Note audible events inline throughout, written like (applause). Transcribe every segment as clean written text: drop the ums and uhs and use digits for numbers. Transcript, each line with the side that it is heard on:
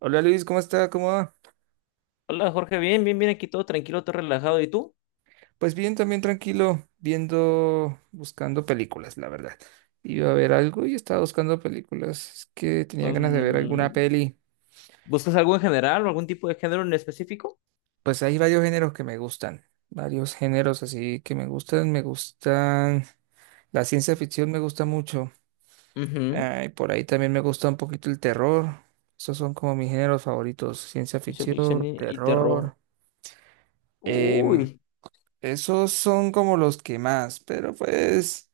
right: Hola Luis, ¿cómo está? ¿Cómo va?
left: Hola Jorge, bien, bien, bien, aquí todo tranquilo, todo relajado. ¿Y tú?
right: Pues bien, también tranquilo, viendo, buscando películas, la verdad. Iba a ver algo y estaba buscando películas. Es que tenía ganas de ver alguna
left: Mm,
right: peli.
left: ¿Buscas algo en general o algún tipo de género en específico?
right: Pues hay varios géneros que me gustan, varios géneros así que me gustan. Me gustan, la ciencia ficción me gusta mucho.
left: Ujú.
right: Ah, y por ahí también me gusta un poquito el terror. Esos son como mis géneros favoritos, ciencia
left: Ciencia ficción
right: ficción,
left: y terror.
right: terror. Em,
left: Uy.
right: Esos son como los que más, pero pues.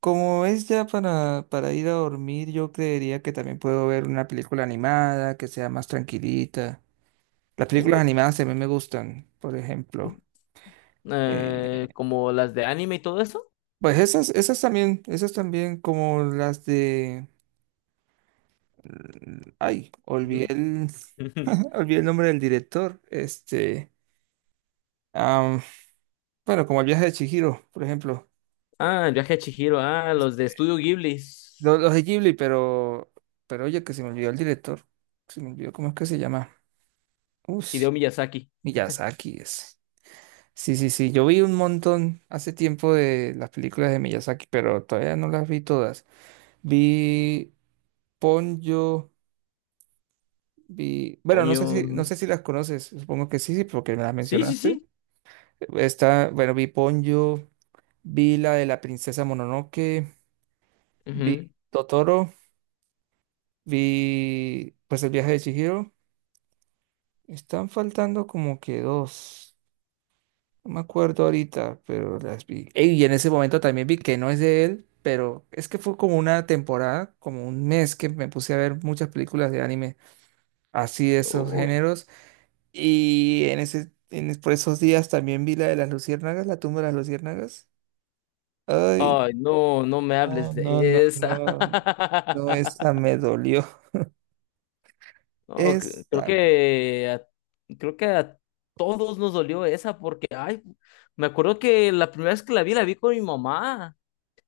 right: Como es ya para, ir a dormir, yo creería que también puedo ver una película animada que sea más tranquilita. Las películas animadas a mí me gustan, por ejemplo. eh,
left: Como las de anime y todo eso.
right: pues esas, esas también como las de. Ay,
left: Ujú. (laughs)
right: (laughs) olvidé el nombre del director. Este, am, bueno, como el viaje de Chihiro, por ejemplo.
left: Ah, el viaje a Chihiro, ah, los de Estudio Ghibli.
right: Los de Ghibli, pero oye, que se me olvidó el director. Se me olvidó cómo es que se llama. Uf,
left: Hideo Miyazaki.
right: Miyazaki es. Sí, sí, sí. Yo vi un montón hace tiempo de las películas de Miyazaki, pero todavía no las vi todas. Vi Ponyo, vi. Bueno, no
left: Coño.
right: sé si, no
left: Ujú.
right: sé si las conoces. Supongo que sí, sí, porque me las
left: Sí, sí,
right: mencionaste.
left: sí.
right: Bueno, vi Ponyo, vi la de la princesa Mononoke, vi
left: Ujú.
right: Totoro, vi pues el viaje de Chihiro. Están faltando como que dos. No me acuerdo ahorita, pero las vi. Ey, y en ese momento también vi que no es de él, pero es que fue como una temporada, como un mes que me puse a ver muchas películas de anime, así de esos
left: Uy.
right: géneros. Y en ese, en, es- por esos días también vi la de las luciérnagas, la tumba de las luciérnagas. Ay,
left: Ay, no, no me
right: no,
left: hables
right: no, no,
left: de esa.
right: no. No, esa
left: (laughs)
right: me dolió.
left: No, creo
right: Esa me...
left: que creo que a todos nos dolió esa porque ay, me acuerdo que la primera vez que la vi con mi mamá.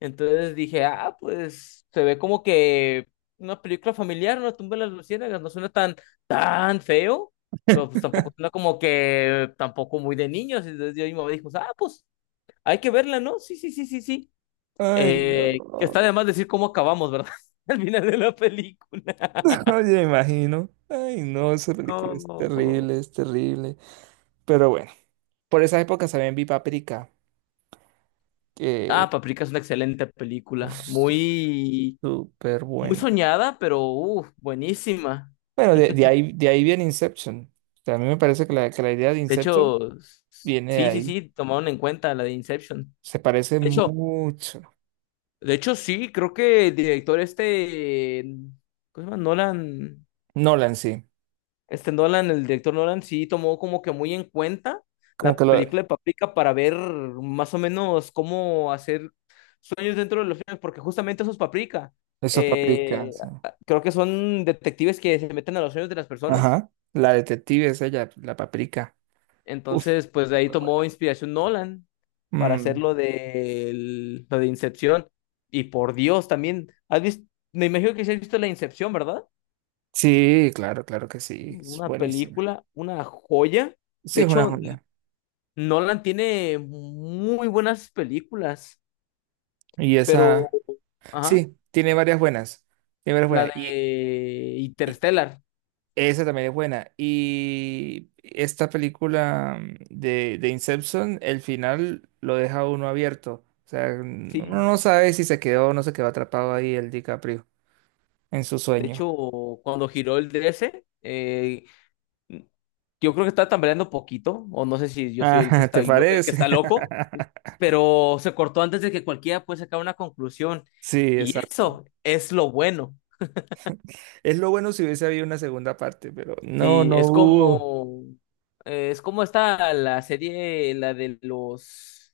left: Entonces dije, ah, pues se ve como que una película familiar, una tumba de las luciérnagas, no suena tan tan feo, pero pues
right: (laughs)
left: tampoco suena como que tampoco muy de niños. Entonces yo y mi mamá dijo, ah, pues hay que verla, ¿no? Sí, sí, sí, sí, sí.
right: Ay,
left: Que está
right: no.
left: de más decir cómo acabamos, ¿verdad? (laughs) Al final de la película.
right: (laughs) Oye, me imagino. Ay, no, esa película es
left: No.
right: terrible, es terrible. Pero bueno, por esa época también vi Paprika,
left: Ah,
right: que
left: Paprika es una excelente
right: uf,
left: película. Muy,
right: súper
left: muy
right: buena.
left: soñada, pero uf, buenísima.
right: Bueno, de, de
left: (laughs)
right: ahí, de ahí viene Inception. O sea, a mí me parece que la, idea de
left: De
right: Inception
left: hecho,
right: viene de
left: sí, sí,
right: ahí.
left: sí, tomaron en cuenta la de Inception.
right: Se parece
left: De hecho,
right: mucho.
left: de hecho, sí, creo que el director este, ¿cómo se llama? Nolan,
right: Nolan, sí.
left: este Nolan, el director Nolan sí tomó como que muy en cuenta
right: Como
left: la
right: que lo,
left: película de Paprika para ver más o menos cómo hacer sueños dentro de los sueños, porque justamente esos paprika,
right: eso es Paprika.
left: eh,
right: Sí.
left: creo que son detectives que se meten a los sueños de las personas.
right: Ajá. La detective es ella, la Paprika. Uf,
left: Entonces, pues de ahí
right: súper
left: tomó
right: buena.
left: inspiración Nolan para hacer
right: Mm,
left: lo de Incepción. Y por Dios, también, ¿has visto? Me imagino que sí has visto la Incepción, ¿verdad?
right: sí, claro, claro que sí. Es
left: Una
right: buenísima.
left: película, una joya.
right: Sí,
left: De
right: es una
left: hecho,
right: joya.
left: Nolan tiene muy buenas películas,
right: Y
left: pero,
right: esa,
left: ajá,
right: sí, tiene varias buenas. Tiene varias
left: la
right: buenas. Y,
left: de
right: y
left: Interstellar.
right: esa también es buena. Y esta película de Inception, el final lo deja a uno abierto. O sea, uno
left: Sí.
right: no sabe si se quedó o no se quedó atrapado ahí el DiCaprio en su
left: De
right: sueño.
left: hecho, cuando giró el 13, yo creo que estaba tambaleando poquito, o no sé si yo soy el que
right: Ah, (laughs)
left: está,
right: ¿te
left: ahí el que
right: parece?
left: está loco,
right: (laughs)
left: pero se cortó antes de que cualquiera pueda sacar una conclusión.
right: Sí,
left: Y
right: exacto.
left: eso es lo bueno.
right: Es lo bueno si hubiese habido una segunda parte, pero no,
left: Sí,
right: no
left: es
right: hubo.
left: como, eh, es como está la serie, la de los.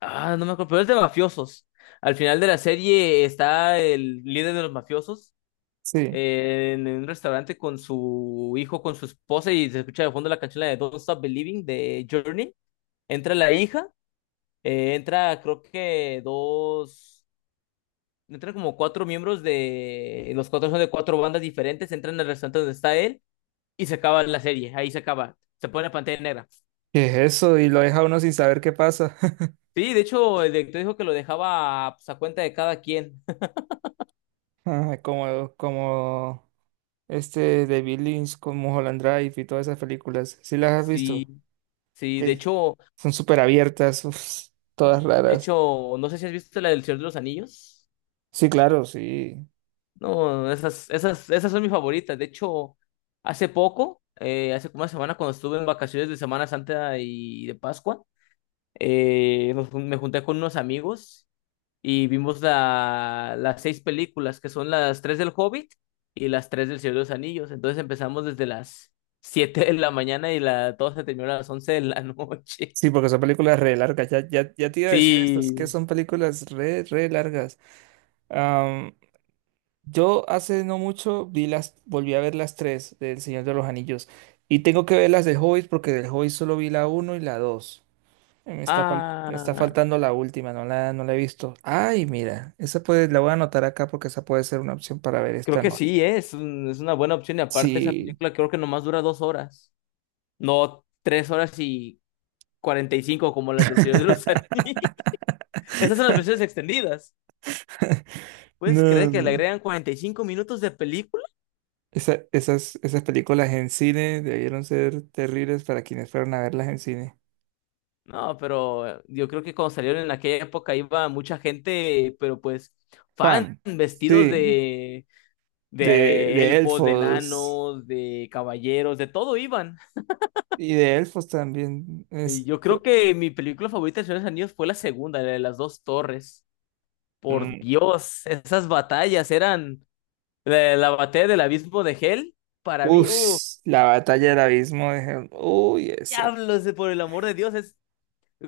left: Ah, no me acuerdo, pero es de mafiosos. Al final de la serie está el líder de los mafiosos
right: Sí.
left: en un restaurante con su hijo, con su esposa, y se escucha de fondo la canción la de Don't Stop Believing de Journey. Entra la hija, entra creo que dos, entran como cuatro miembros de, los cuatro son de cuatro bandas diferentes, entran al restaurante donde está él y se acaba la serie, ahí se acaba, se pone la pantalla negra.
right: ¿Qué es eso? Y lo deja a uno sin saber qué pasa. (laughs)
left: Sí, de hecho, el director dijo que lo dejaba pues, a cuenta de cada quien. (laughs)
right: Ah, como este de Lynch con Mulholland Drive y todas esas películas. ¿Sí las has visto?
left: Sí, sí, de
right: Que
left: hecho,
right: son súper abiertas, uf, todas raras.
left: no sé si has visto la del Señor de los Anillos.
right: Sí, claro, sí.
left: No, esas son mis favoritas. De hecho, hace poco, hace como una semana, cuando estuve en vacaciones de Semana Santa y de Pascua, me junté con unos amigos y vimos las seis películas, que son las tres del Hobbit y las tres del Señor de los Anillos. Entonces empezamos desde las 7 de la mañana y todo se terminó a las 11 de la noche.
right: Sí, porque
left: (laughs)
right: son películas re largas. Ya, ya, ya te iba a decir esto, es que
left: Sí.
right: son películas re largas. Am, yo hace no mucho vi las, volví a ver las tres del Señor de los Anillos. Y tengo que ver las del Hobbit porque del Hobbit solo vi la uno y la dos. Me está
left: Ah,
right: faltando la última, no la he visto. Ay, mira, la voy a anotar acá porque esa puede ser una opción para ver
left: creo
right: esta
left: que
right: noche.
left: sí, es una buena opción. Y aparte, esa
right: Sí.
left: película creo que nomás dura 2 horas. No 3 horas y 45 como las del Señor de los
right: (laughs)
left: Anillos. (laughs) Esas son las versiones extendidas. ¿Puedes creer que le
right: No.
left: agregan 45 minutos de película?
right: Esas películas en cine debieron ser terribles para quienes fueron a verlas en cine.
left: No, pero yo creo que cuando salieron en aquella época iba mucha gente, pero pues fan,
right: Pan,
left: vestidos
right: sí,
left: de,
right: de,
left: de
right: de
left: elfos, de
right: elfos
left: enanos, de caballeros, de todo iban.
right: y de elfos también.
left: Y yo creo que mi película favorita del Señor de los Anillos fue la segunda, la de las dos torres. Por
right: Mm,
left: Dios, esas batallas eran. La batalla del abismo de Hell, para mí,
right: uf, la batalla del abismo de Helm. Uy,
left: diablos, por el amor de Dios, es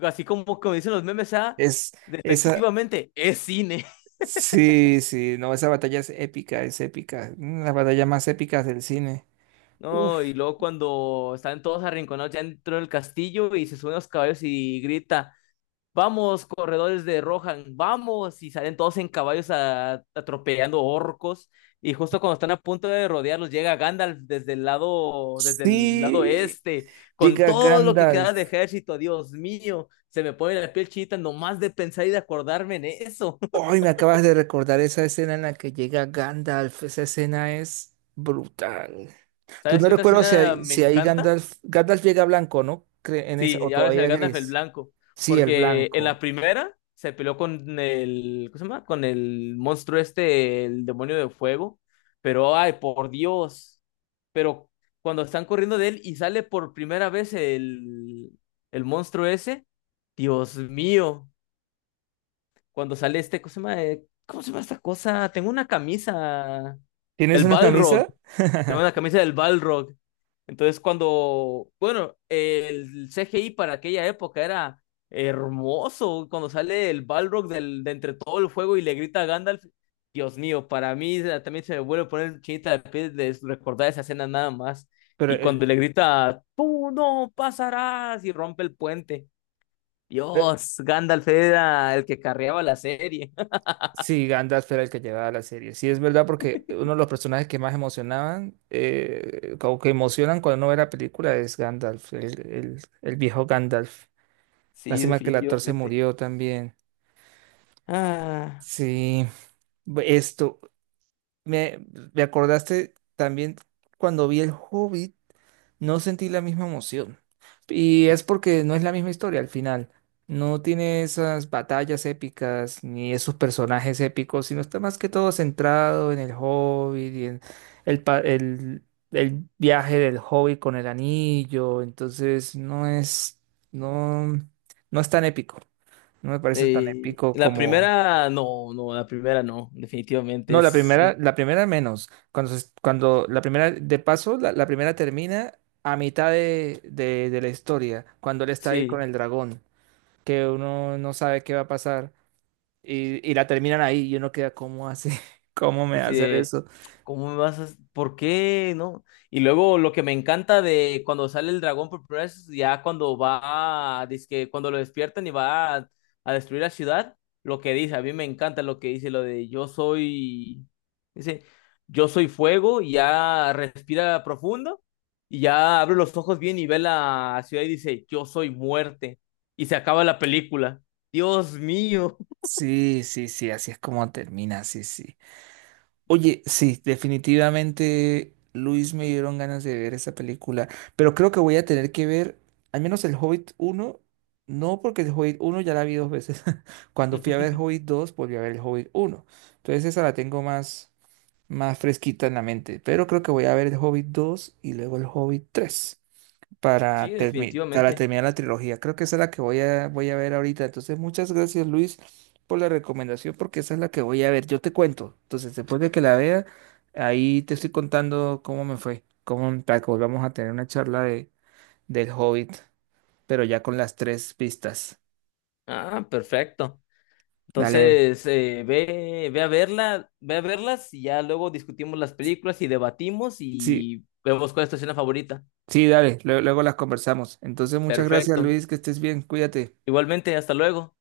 left: así como dicen los memes, ah,
right: es, esa,
left: efectivamente, es cine.
right: sí, sí, no, esa batalla es épica, es épica. Las batallas más épicas del cine.
left: (laughs) ¿No? Y
right: Uf,
left: luego cuando están todos arrinconados ya dentro del castillo y se suben los caballos y grita, vamos, corredores de Rohan, vamos. Y salen todos en caballos atropellando orcos. Y justo cuando están a punto de rodearlos, llega Gandalf desde el lado
right: sí,
left: este, con
right: llega
left: todo lo que queda de
right: Gandalf.
left: ejército. Dios mío, se me pone la piel chinita nomás de pensar y de acordarme en eso.
right: Hoy me acabas de recordar esa escena en la que llega Gandalf. Esa escena es brutal.
left: (laughs)
right: Pues
left: ¿Sabes
right: no
left: qué otra
right: recuerdo si
left: escena
right: ahí
left: me
right: si ahí
left: encanta?
right: Gandalf llega blanco, ¿no? En esa,
left: Sí,
right: o
left: y ahora es el
right: todavía
left: Gandalf el
right: gris.
left: blanco.
right: Sí, el
left: Porque en la
right: blanco.
left: primera se peleó con el, ¿cómo se llama? Con el monstruo este, el demonio de fuego. Pero, ay, por Dios. Pero cuando están corriendo de él y sale por primera vez el monstruo ese, Dios mío. Cuando sale este, ¿cómo se llama? ¿Cómo se llama esta cosa? Tengo una camisa.
right: ¿Tienes
left: El
right: una
left: Balrog.
right: camisa?
left: Tengo una
right: (laughs)
left: camisa del Balrog. Entonces, cuando, bueno, el CGI para aquella época era hermoso. Cuando sale el Balrog de entre todo el fuego y le grita a Gandalf, Dios mío, para mí también se me vuelve a poner chinita de piel de recordar esa escena nada más.
right: Pero
left: Y cuando
right: el-
left: le grita, tú no pasarás, y rompe el puente.
right: eh,
left: Dios, Gandalf era el que carreaba la serie. (laughs)
right: sí, Gandalf era el que llevaba la serie. Sí, es verdad porque uno de los personajes que más emocionaban, como que emocionan cuando uno ve la película es Gandalf, el viejo Gandalf.
left: Sí,
right: Lástima que el actor se
left: definitivamente.
right: murió también.
left: Ah,
right: Sí, bu- esto. Me, me acordaste también cuando vi El Hobbit, no sentí la misma emoción. Y es porque no es la misma historia al final. No tiene esas batallas épicas ni esos personajes épicos, sino está más que todo centrado en el Hobbit y en el, pa- el, el viaje del Hobbit con el anillo. Entonces no, no es tan épico. No me parece tan épico
left: la
right: como.
left: primera, no, no, la primera no, definitivamente
right: No, la
left: es.
right: primera, la primera menos. Cuando la primera, de paso, la primera termina a mitad de la historia, cuando él está ahí con
left: Sí,
right: el dragón, que uno no sabe qué va a pasar, y la terminan ahí, y uno queda, ¿cómo hace? (laughs) ¿Cómo me va a
left: así
right: hacer
left: de,
right: eso?
left: ¿cómo me vas a? ¿Por qué? ¿No? Y luego lo que me encanta de cuando sale el dragón por primera vez, ya cuando va, dizque cuando lo despiertan y va a destruir la ciudad, lo que dice, a mí me encanta lo que dice, lo de yo soy, dice, yo soy fuego, y ya respira profundo, y ya abre los ojos bien y ve la ciudad y dice, yo soy muerte, y se acaba la película. Dios mío.
right: Sí, sí, sí, así es como termina, sí, sí. Oye, sí, definitivamente Luis, me dieron ganas de ver esa película, pero creo que voy a tener que ver al menos el Hobbit uno, no, porque el Hobbit uno ya la vi dos veces. (laughs) Cuando fui a ver Hobbit
left: (laughs)
right: 2 volví a ver el Hobbit uno. Entonces esa la tengo más fresquita en la mente, pero creo que voy a ver el Hobbit 2 y luego el Hobbit 3
left: Sí,
right: para
left: definitivamente.
right: terminar la trilogía. Creo que esa es la que voy a ver ahorita. Entonces, muchas gracias, Luis, por la recomendación, porque esa es la que voy a ver. Yo te cuento. Entonces, después de que la vea, ahí te estoy contando cómo me fue, cómo para que volvamos a tener una charla del Hobbit, pero ya con las tres pistas.
left: Ah, perfecto.
right: Dale.
left: Entonces, ve a verla, ve a verlas y ya luego discutimos las películas y debatimos
right: Sí,
left: y vemos cuál es tu escena favorita.
right: sí, dale. Luego, las conversamos. Entonces, muchas gracias,
left: Perfecto.
right: Luis, que estés bien. Cuídate.
left: Igualmente, hasta luego.